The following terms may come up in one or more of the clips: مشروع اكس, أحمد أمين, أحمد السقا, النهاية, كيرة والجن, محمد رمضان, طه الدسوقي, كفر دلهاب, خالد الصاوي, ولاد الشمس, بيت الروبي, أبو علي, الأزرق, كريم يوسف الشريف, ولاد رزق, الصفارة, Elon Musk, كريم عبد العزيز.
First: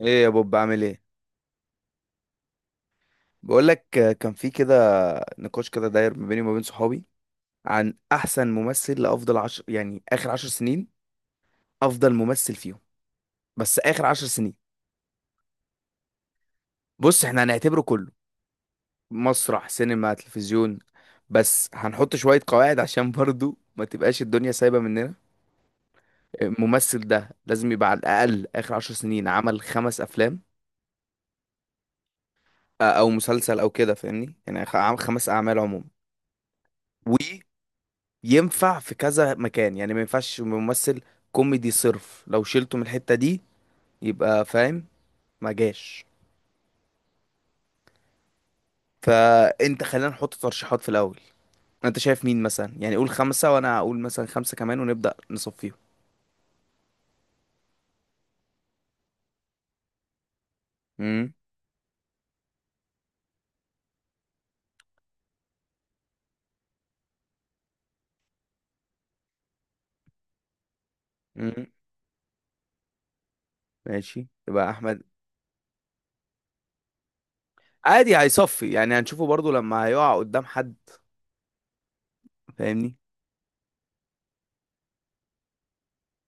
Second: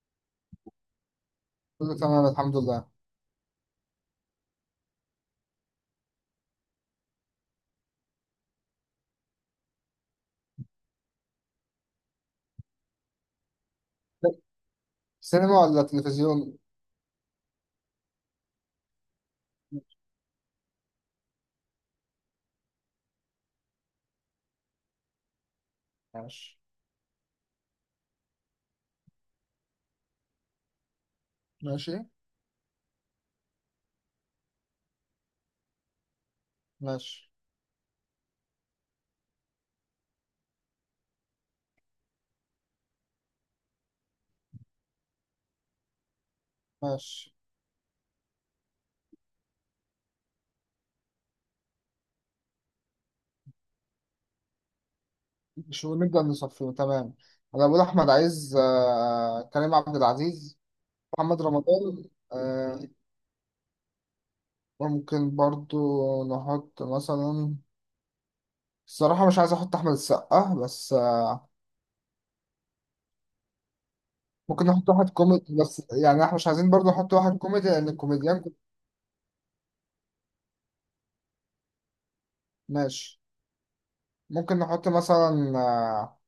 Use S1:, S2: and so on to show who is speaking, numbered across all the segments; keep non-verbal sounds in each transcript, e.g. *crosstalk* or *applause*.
S1: ايه يا بوب، بعمل ايه؟
S2: كله تمام الحمد لله.
S1: بقول لك، كان في كده نقاش كده داير ما بيني وما بين صحابي عن احسن ممثل لافضل عشر، يعني اخر عشر سنين، افضل ممثل فيهم، بس اخر عشر سنين.
S2: سينما ولا تلفزيون؟
S1: بص، احنا هنعتبره كله: مسرح، سينما، تلفزيون. بس هنحط شوية قواعد عشان برضو ما تبقاش الدنيا سايبة مننا.
S2: ماشي.
S1: الممثل ده لازم يبقى على الاقل اخر عشر سنين عمل خمس افلام،
S2: ماشي.
S1: او مسلسل او كده، فاهمني؟ يعني عمل خمس اعمال عموما،
S2: ماشي.
S1: ينفع في كذا مكان. يعني ما ينفعش ممثل كوميدي صرف لو شلته من الحتة دي يبقى فاهم، ما جاش.
S2: ماشي.
S1: فانت، خلينا نحط ترشيحات في الاول. انت شايف مين مثلا؟ يعني قول خمسة وانا اقول مثلا خمسة كمان ونبدأ نصفيهم.
S2: شو نبدأ نصفي، تمام. أنا بقول أحمد عايز، كريم عبد العزيز،
S1: امم
S2: محمد رمضان، آه، ممكن برضو نحط مثلا الصراحة مش عايز أحط أحمد السقا بس،
S1: امم ماشي،
S2: ممكن
S1: يبقى
S2: نحط
S1: احمد.
S2: واحد كوميدي، بس يعني إحنا مش عايزين برضو نحط واحد كوميدي لأن
S1: عادي،
S2: الكوميديان
S1: هيصفي، يعني هنشوفه برضو لما هيقع قدام حد، فاهمني.
S2: ماشي. ممكن نحط مثلا،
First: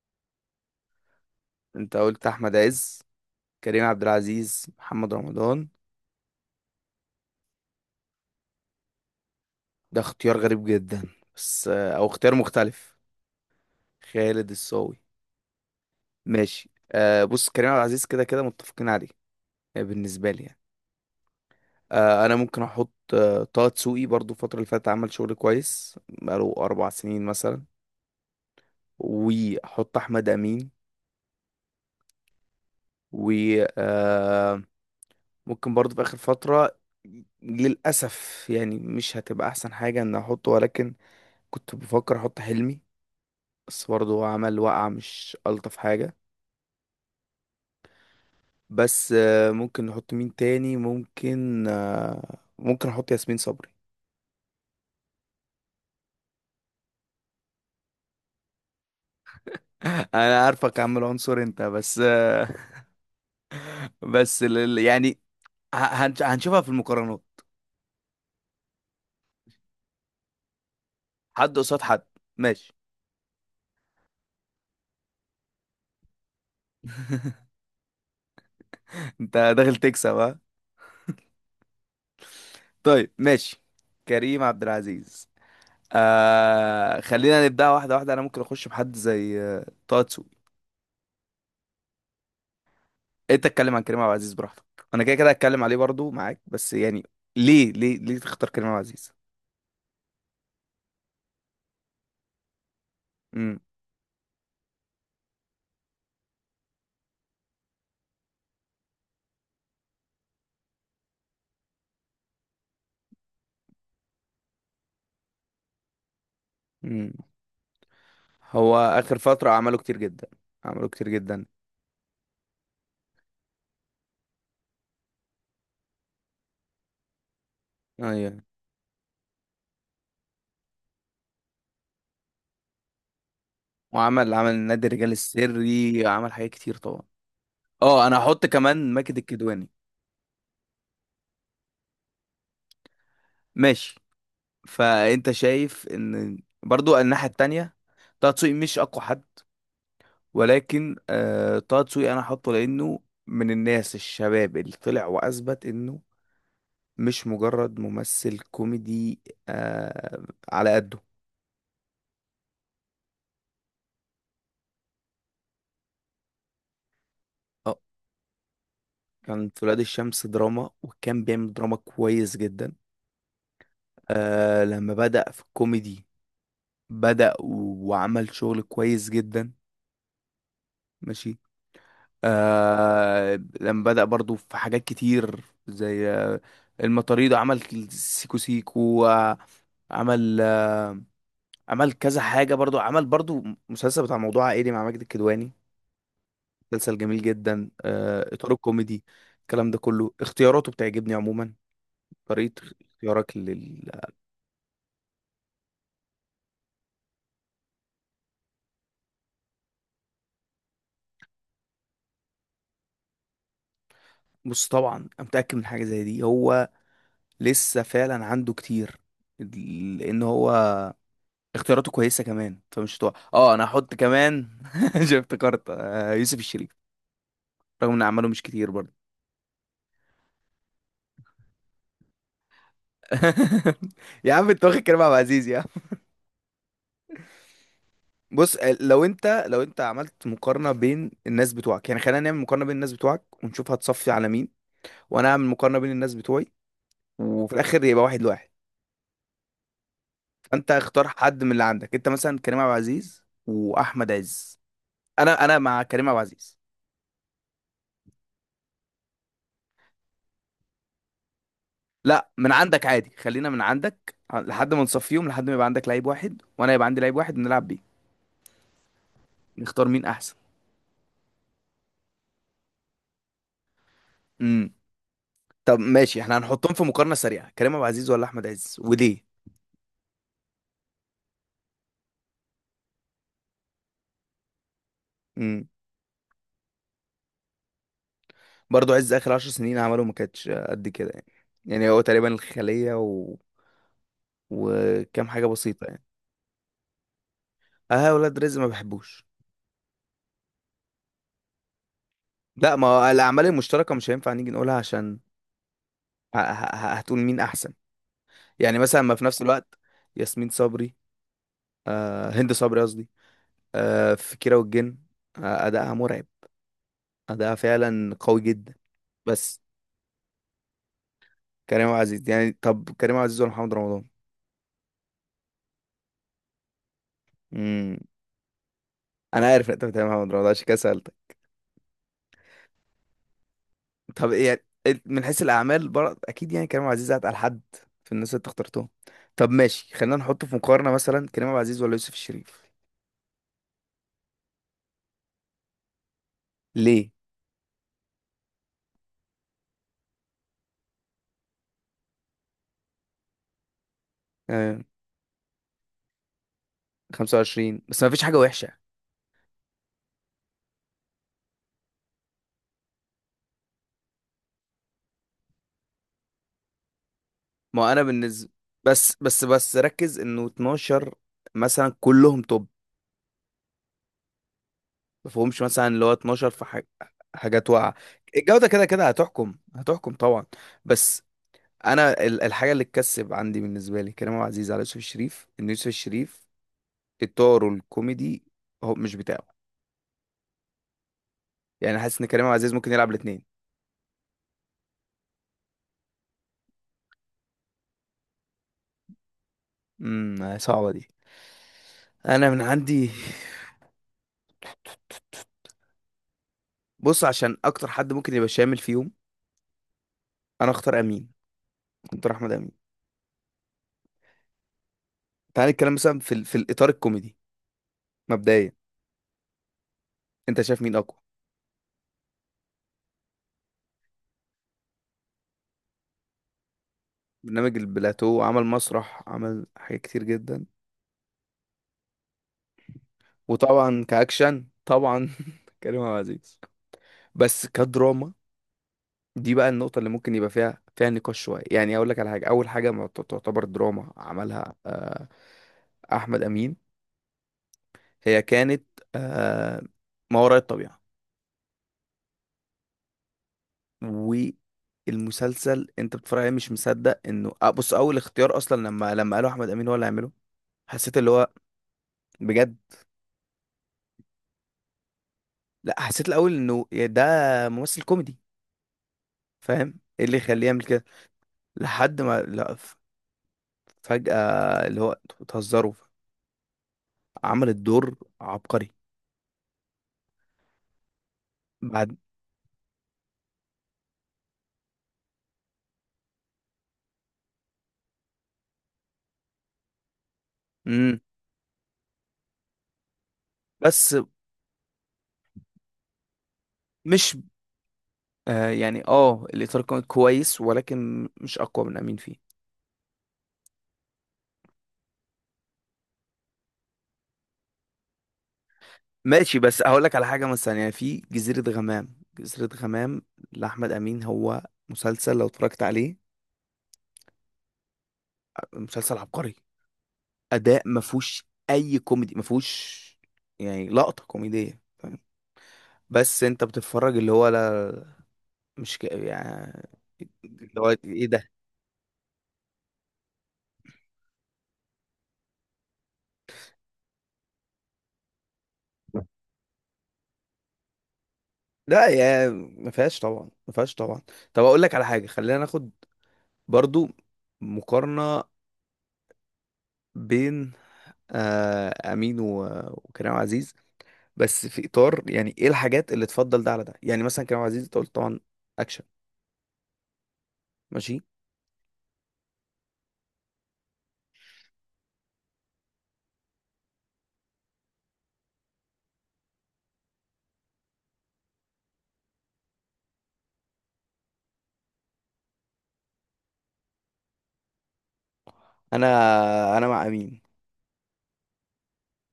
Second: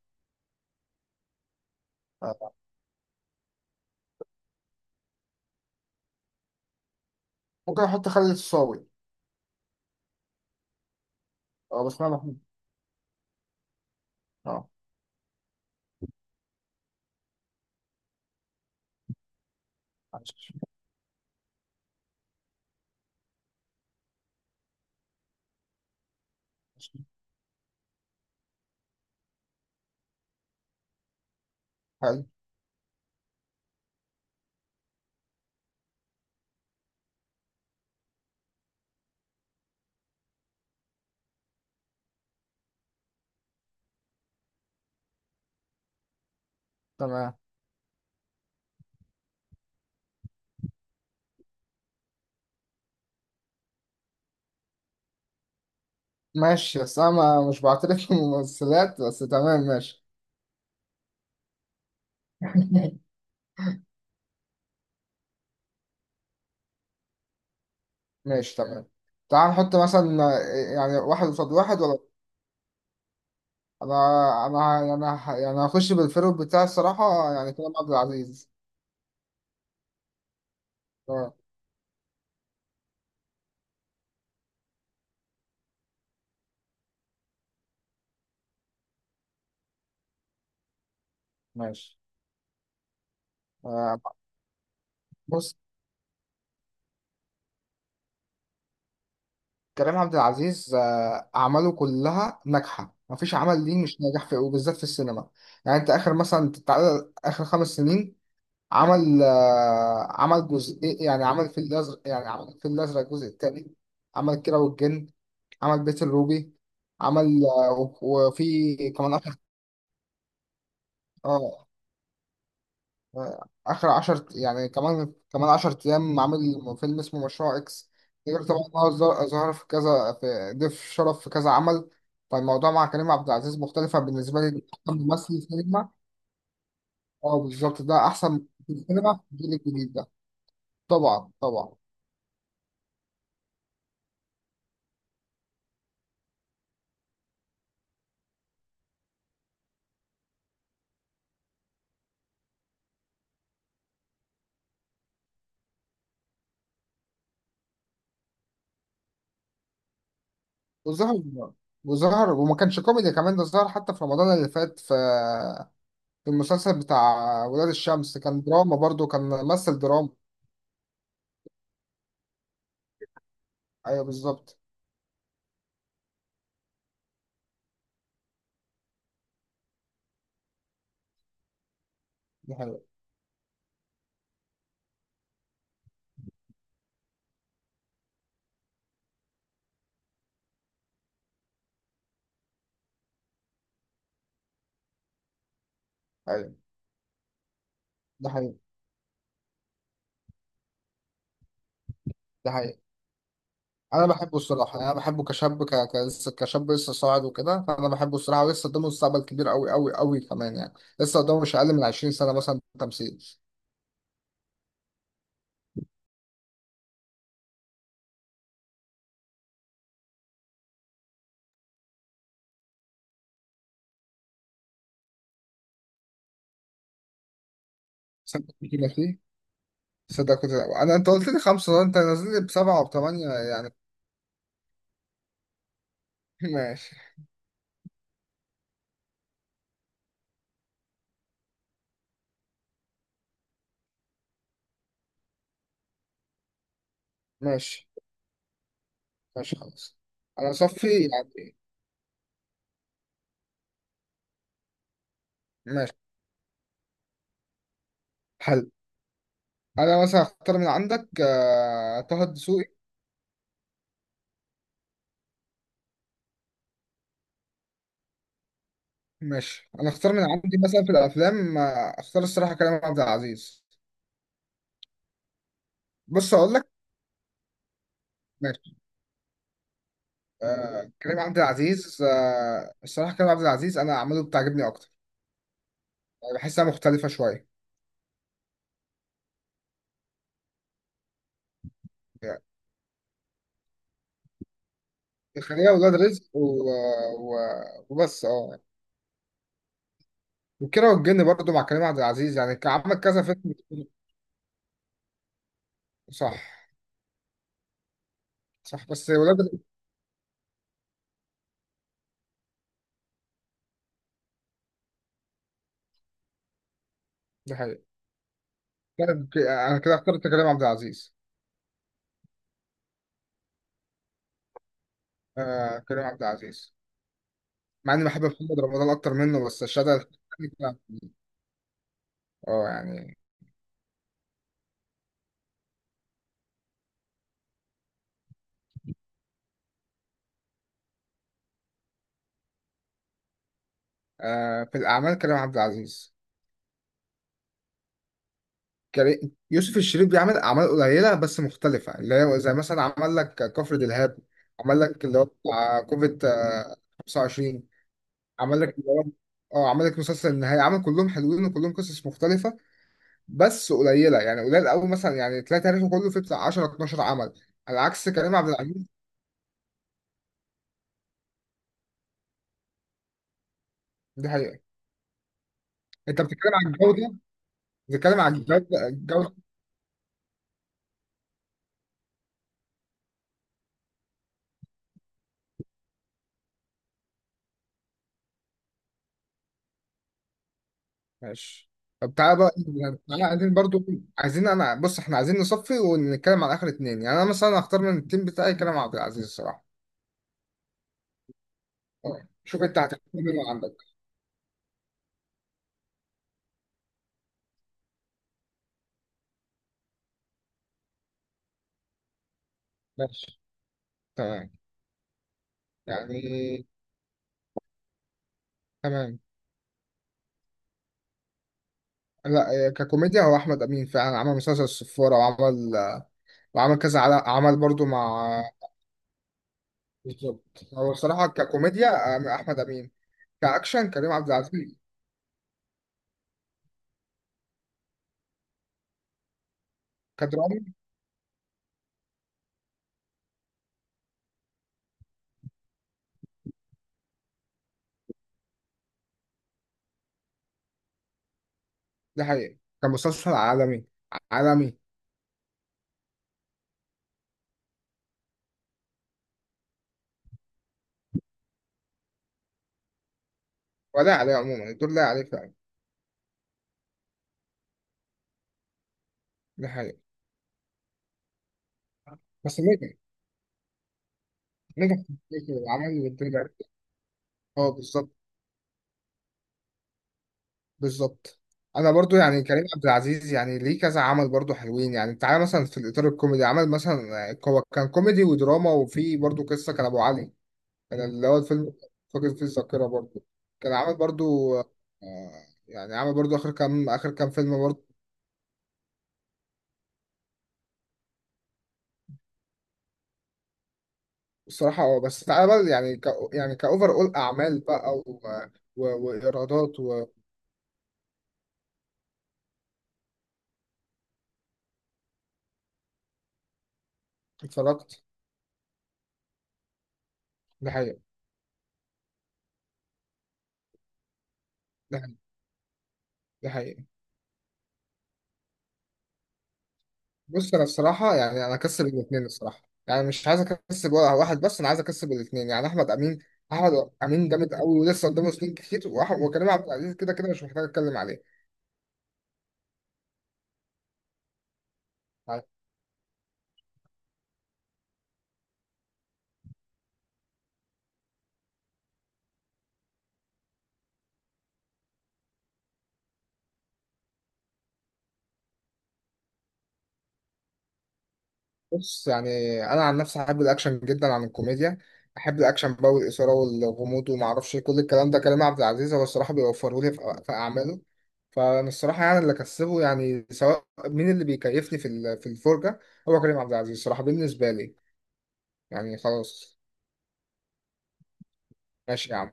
S1: انت قلت
S2: آه،
S1: احمد عز، كريم عبد العزيز، محمد رمضان.
S2: ممكن نحط خالد الصاوي.
S1: ده اختيار غريب جدا، بس
S2: أه بس
S1: او
S2: أنا
S1: اختيار
S2: بحب.
S1: مختلف. خالد
S2: أه.
S1: الصاوي. ماشي، آه بص، كريم عبد العزيز كده كده متفقين عليه. بالنسبة لي يعني، أنا ممكن أحط طه دسوقي، برضو الفترة اللي فاتت عمل شغل كويس بقاله أربع سنين مثلا، وأحط أحمد أمين.
S2: حلو،
S1: و آه ممكن برضو في آخر فترة، للأسف يعني مش هتبقى أحسن حاجة إن أحطه، ولكن كنت بفكر أحط حلمي، بس برضو هو عمل وقعة مش ألطف حاجة.
S2: تمام
S1: بس آه، ممكن نحط مين تاني؟ ممكن ممكن أحط ياسمين صبري.
S2: ماشي. بس انا مش بعترف بالممثلات *laughs* بس تمام ماشي.
S1: انا عارفك يا عم، العنصر انت بس.
S2: *laughs*
S1: *laughs* بس يعني ه- هنشوفها في المقارنات.
S2: ماشي تمام. تعال نحط مثلا، يعني واحد قصاد
S1: حد قصاد
S2: واحد ولا،
S1: حد، ماشي.
S2: انا انا يعني هخش بالفيرو بتاعي الصراحة،
S1: *laughs*
S2: يعني كريم عبد العزيز.
S1: انت داخل تكسب، ها؟
S2: اه
S1: طيب ماشي، كريم عبد العزيز. آه خلينا نبدأ واحدة واحدة، انا ممكن اخش بحد زي طه دسوقي.
S2: ماشي.
S1: انت اتكلم عن
S2: آه،
S1: كريم عبد العزيز براحتك. انا كده كده
S2: بص
S1: هتكلم عليه برضو معاك، بس يعني ليه ليه ليه تختار كريم عبد العزيز؟
S2: كريم عبد العزيز، أعماله كلها ناجحة، مفيش
S1: امم
S2: عمل ليه مش ناجح في، وبالذات في السينما. يعني أنت آخر مثلا، تعال آخر خمس سنين عمل، عمل جزء، يعني عمل في الازرق، يعني عمل في الازرق الجزء الثاني، عمل كيرة والجن، عمل بيت الروبي،
S1: امم
S2: عمل
S1: هو
S2: وفي كمان
S1: اخر
S2: اخر.
S1: فترة عمله كتير جدا، عمله كتير جدا،
S2: اه، اخر عشر، يعني كمان كمان عشر ايام عامل فيلم اسمه مشروع اكس.
S1: ايوه.
S2: غير طبعا إن هو ظهر في كذا، في ضيف شرف في كذا عمل. فالموضوع مع كريم عبد العزيز مختلفة
S1: وعمل
S2: بالنسبة
S1: عمل
S2: لي،
S1: نادي
S2: أحسن
S1: الرجال
S2: ممثل في السينما.
S1: السري، عمل حاجات كتير طبعا.
S2: اه بالظبط،
S1: اه
S2: ده
S1: انا هحط
S2: أحسن في
S1: كمان
S2: السينما
S1: ماجد
S2: في الجيل
S1: الكدواني.
S2: الجديد ده. طبعا طبعا.
S1: ماشي. فانت شايف ان برضو الناحية التانية طه دسوقي مش اقوى حد، ولكن آه، طه دسوقي انا هحطه لانه من الناس الشباب اللي طلع واثبت انه مش مجرد ممثل كوميدي، آه على قده.
S2: وظهر وظهر وما كانش كوميدي كمان، ده ظهر حتى في رمضان اللي فات في، في المسلسل بتاع ولاد
S1: اه،
S2: الشمس، كان دراما برضو، كان
S1: كان في
S2: ممثل
S1: ولاد
S2: دراما.
S1: الشمس دراما، وكان بيعمل دراما كويس جدا.
S2: ايوه بالظبط.
S1: لما بدأ في الكوميدي، بدأ وعمل شغل كويس جدا، ماشي.
S2: دي حقيقة.
S1: لما بدأ برضو في حاجات كتير زي المطاريد، عمل سيكو سيكو، عمل عمل كذا حاجة برضو، عمل برضو مسلسل بتاع موضوع عائلي مع ماجد الكدواني،
S2: ايوه.
S1: مسلسل جميل جدا،
S2: ده
S1: إطار
S2: حقيقي.
S1: الكوميدي. الكلام ده كله، اختياراته بتعجبني عموما،
S2: ده
S1: طريقة
S2: حقيقي،
S1: اختيارك لل...
S2: انا بحبه الصراحه، انا بحبه كشاب، كشاب لسه صاعد وكده، فانا بحبه الصراحه، ولسه قدامه مستقبل كبير قوي قوي قوي كمان يعني. لسه قدامه مش اقل من 20 سنه مثلا تمثيل.
S1: بص طبعا أنا متأكد من حاجة زي دي، هو لسه فعلا عنده كتير، لأن هو اختياراته كويسه كمان فمش هتوقع. اه انا هحط كمان، *laughs* شفت، افتكرت يوسف الشريف، رغم ان اعماله مش
S2: صدق
S1: كتير
S2: كده
S1: برضه.
S2: فيه. صدق كده، انا انت قلت لي خمسه، انت نازل لي بسبعه وبثمانيه يعني.
S1: *laughs* يا عم انت واخد كريم عبد العزيز يا عم.
S2: *laughs* ماشي.
S1: بص لو انت عملت مقارنه بين الناس بتوعك، يعني خلينا نعمل مقارنه بين الناس بتوعك ونشوف هتصفي على مين، وانا اعمل مقارنه بين الناس بتوعي، وفي الاخر
S2: ماشي
S1: يبقى واحد لواحد.
S2: ماشي خلاص. انا
S1: فانت
S2: صفي
S1: اختار حد من
S2: يعني.
S1: اللي عندك، انت مثلا كريم عبد العزيز واحمد عز. انا مع
S2: ماشي.
S1: كريم عبد العزيز.
S2: حلو. انا مثلا اختار من عندك، طه
S1: لا، من
S2: الدسوقي.
S1: عندك عادي، خلينا من عندك لحد ما نصفيهم، لحد ما يبقى عندك لعيب واحد وانا يبقى عندي لعيب واحد نلعب بيه.
S2: ماشي.
S1: نختار
S2: انا
S1: مين
S2: اختار من
S1: احسن.
S2: عندي مثلا في الافلام، اختار الصراحه كريم عبد العزيز.
S1: امم طب ماشي،
S2: بص
S1: احنا
S2: اقول لك.
S1: هنحطهم في مقارنة سريعة: كريم ابو عزيز ولا احمد عز
S2: ماشي.
S1: وليه؟
S2: كريم عبد العزيز، الصراحه كريم عبد العزيز انا اعماله بتعجبني اكتر.
S1: امم
S2: يعني بحسها مختلفه شويه،
S1: برضه عز اخر عشر سنين عمله ما كانتش قد كده يعني، يعني هو تقريبا
S2: يعني
S1: الخلية و... وكام حاجة
S2: خليها
S1: بسيطة
S2: ولاد
S1: يعني.
S2: رزق و...
S1: اه
S2: وبس
S1: ولاد
S2: اه.
S1: رزق ما بحبوش.
S2: وكيرة والجن برضه مع كريم عبد العزيز، يعني كان
S1: لا، ما
S2: عمل
S1: هو
S2: كذا
S1: الاعمال
S2: فيلم.
S1: المشتركة مش هينفع نيجي نقولها، عشان
S2: صح.
S1: هتقول مين احسن؟ يعني
S2: صح
S1: مثلا
S2: بس
S1: ما في
S2: ولاد
S1: نفس
S2: رزق.
S1: الوقت. ياسمين صبري، آه هند صبري قصدي، في كيرة والجن، أداءها مرعب، أداءها
S2: ده حقيقي.
S1: فعلا قوي جدا.
S2: طيب،
S1: بس
S2: انا كده اخترت كريم عبد العزيز.
S1: كريم عبد العزيز يعني، طب كريم عبد العزيز ولا محمد رمضان؟
S2: آه كريم عبد العزيز، مع
S1: امم
S2: اني بحب محمد رمضان اكتر منه،
S1: أنا
S2: بس
S1: عارف إن أنت بتتكلم
S2: الشهاده.
S1: عن محمد رمضان، عشان كده سألتك.
S2: اه يعني.
S1: طب إيه يعني، إيه من حيث الأعمال؟ برضه أكيد يعني كريم عبد العزيز أتقل حد في الناس اللي أنت اخترتهم. طب ماشي، خلينا نحط في مقارنة مثلا كريم عبد العزيز ولا يوسف الشريف.
S2: آه في الاعمال كريم عبد العزيز.
S1: ليه؟
S2: كريم، يوسف الشريف بيعمل اعمال قليله بس مختلفه، اللي هي زي مثلا عمل لك كفر دلهاب،
S1: آه
S2: عمل لك اللي هو بتاع كوفيد 25،
S1: 25 بس ما فيش حاجة
S2: عمل
S1: وحشة.
S2: لك اللي هو اه، عمل لك مسلسل النهايه، عمل كلهم حلوين وكلهم قصص مختلفه، بس قليله، يعني قليل قوي مثلا، يعني تلاقي تاريخه كله فيه بتاع 10 12 عمل، على
S1: ما أنا
S2: عكس كريم عبد
S1: بالنسبة،
S2: العزيز.
S1: بس بس بس ركز إنه 12 مثلا كلهم توب،
S2: دي حقيقة.
S1: ما فيهمش مثلا اللي هو
S2: انت
S1: 12
S2: بتتكلم
S1: في
S2: عن
S1: حاج...
S2: الجودة.
S1: حاجات واقعه.
S2: بتتكلم عن
S1: الجوده كده
S2: الجودة
S1: كده
S2: الجودة
S1: هتحكم، هتحكم طبعا، بس انا الحاجه اللي تكسب عندي، بالنسبه لي كريم عبد العزيز على يوسف الشريف، ان يوسف الشريف اطاره الكوميدي هو مش بتاعه.
S2: ماشي.
S1: يعني
S2: طب
S1: حاسس ان
S2: تعالى
S1: كريم عبد
S2: بقى،
S1: العزيز ممكن يلعب
S2: تعالى
S1: الاثنين.
S2: عايزين برضو، عايزين انا بص، احنا عايزين نصفي ونتكلم عن اخر اتنين، يعني انا مثلا هختار من التيم بتاعي كلام عبد العزيز الصراحة.
S1: صعبه دي.
S2: اه.
S1: انا من
S2: شوف انت هتختار
S1: عندي،
S2: مين اللي
S1: *laughs*
S2: عندك.
S1: بص عشان اكتر حد ممكن يبقى شامل فيهم، انا اختار امين، اختار احمد امين.
S2: ماشي. تمام.
S1: تعال نتكلم مثلا في في
S2: يعني
S1: الاطار الكوميدي، مبدئيا
S2: تمام.
S1: انت شايف مين اقوى؟
S2: لا ككوميديا هو احمد امين فعلا، عمل مسلسل الصفارة، وعمل، وعمل كذا عمل
S1: برنامج
S2: برضو مع.
S1: البلاتو، عمل مسرح، عمل حاجات كتير جدا.
S2: بالظبط، هو الصراحة ككوميديا اه، احمد امين. كاكشن
S1: وطبعا
S2: كريم عبد
S1: كأكشن،
S2: العزيز.
S1: طبعا *laughs* كريم عبد العزيز. بس كدراما، دي بقى النقطة اللي ممكن يبقى
S2: كدراما.
S1: فيها نقاش شوية. يعني أقول لك على حاجة، أول حاجة ما تعتبر دراما عملها أحمد أمين، هي كانت آه، ما وراء الطبيعة.
S2: ده حقيقي، كان مسلسل عالمي. عالمي.
S1: والمسلسل أنت بتتفرج عليه مش مصدق إنه. بص أول اختيار أصلا، لما قالوا أحمد أمين هو اللي هيعمله، حسيت اللي هو، بجد.
S2: ولا عليه عموما الدور، لا عليه فعلا.
S1: لا، حسيت الأول إنه يا ده ممثل كوميدي،
S2: ده
S1: فاهم
S2: حقيقي.
S1: إيه اللي يخليه يعمل كده؟ لحد ما
S2: بس
S1: لا،
S2: نجح.
S1: فجأة،
S2: نجح
S1: اللي هو
S2: في
S1: انتوا
S2: الفكرة،
S1: بتهزروا؟
S2: العمل والدنيا.
S1: عمل
S2: اه بالظبط.
S1: الدور عبقري.
S2: بالظبط. انا
S1: بعد،
S2: برضو يعني كريم عبد العزيز يعني ليه كذا عمل برضو حلوين، يعني تعالى مثلا في الاطار الكوميدي، عمل مثلا هو كان كوميدي ودراما، وفي برضو قصه كان ابو علي، كان
S1: مم.
S2: اللي هو الفيلم فاقد فيه الذاكره برضو، كان عمل
S1: بس
S2: برضو يعني عمل برضو اخر كام
S1: مش،
S2: فيلم.
S1: يعني، اه، الإطار كان كويس ولكن مش أقوى من أمين فيه.
S2: الصراحة اه، بس تعالى بقى، يعني كأوفر أول أعمال بقى
S1: ماشي
S2: وإيرادات.
S1: بس هقول لك على حاجة مثلا، يعني في جزيرة غمام، جزيرة غمام لأحمد أمين، هو مسلسل لو اتفرجت عليه،
S2: واتفرجت.
S1: مسلسل عبقري،
S2: ده
S1: أداء
S2: حقيقة.
S1: ما فيهوش أي كوميدي، ما فيهوش يعني لقطة كوميدية،
S2: ده حقيقة.
S1: فاهم؟ بس
S2: ده
S1: انت
S2: حقيقة.
S1: بتتفرج اللي هو لا، مش يعني،
S2: بص أنا
S1: اللي هو
S2: الصراحة
S1: ايه
S2: يعني
S1: ده؟
S2: أنا أكسب الاتنين الصراحة، يعني مش عايز أكسب ولا واحد، بس أنا عايز أكسب الاتنين، يعني أحمد أمين. أحمد أمين جامد أوي، ولسه قدامه سنين كتير، وكريم عبد العزيز كده كده مش محتاج أتكلم عليه.
S1: لا يا، ما فيهاش طبعا، ما فيهاش طبعا. طب اقول لك على حاجه،
S2: يعني
S1: خلينا ناخد برضو مقارنه بين امين وكريم عزيز، بس في اطار، يعني ايه الحاجات اللي تفضل ده على ده؟ يعني مثلا كريم عزيز انت قلت طبعا اكشن، ماشي.
S2: بص، يعني انا عن نفسي احب الاكشن جدا عن الكوميديا، احب الاكشن بقى والاثاره والغموض وما اعرفش إيه، كل الكلام ده كريم عبد العزيز هو الصراحه بيوفره لي في، في اعماله. فانا الصراحه يعني اللي كسبه، يعني سواء مين اللي بيكيفني في في الفرجه، هو كريم عبد العزيز الصراحه بالنسبه لي، يعني
S1: انا
S2: خلاص.
S1: انا مع امين.
S2: ماشي يا عم.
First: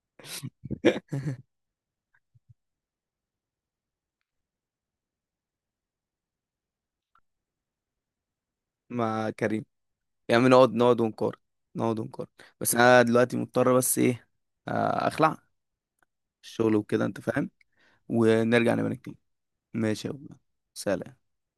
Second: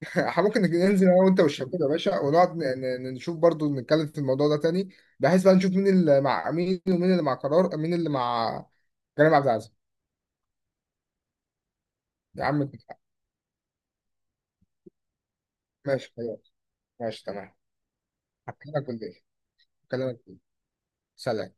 S2: *laughs* إحنا ممكن ننزل انا وانت والشباب يا باشا، ونقعد نشوف، برضو نتكلم في الموضوع ده تاني، بحيث بقى نشوف مين اللي مع مين، ومين اللي مع قرار، مين اللي مع
S1: مع
S2: كريم عبد
S1: كريم.
S2: العزيز،
S1: يعني نقعد، نقعد ونقارن، نقعد ونقارن.
S2: يا عم.
S1: بس انا دلوقتي مضطر، بس ايه، اخلع
S2: ماشي خلاص.
S1: الشغل وكده، انت
S2: ماشي
S1: فاهم.
S2: تمام.
S1: ونرجع
S2: هكلمك
S1: نبقى نتكلم.
S2: بالليل.
S1: ماشي يا أبو
S2: هكلمك
S1: الله.
S2: بالليل.
S1: سلام.
S2: سلام.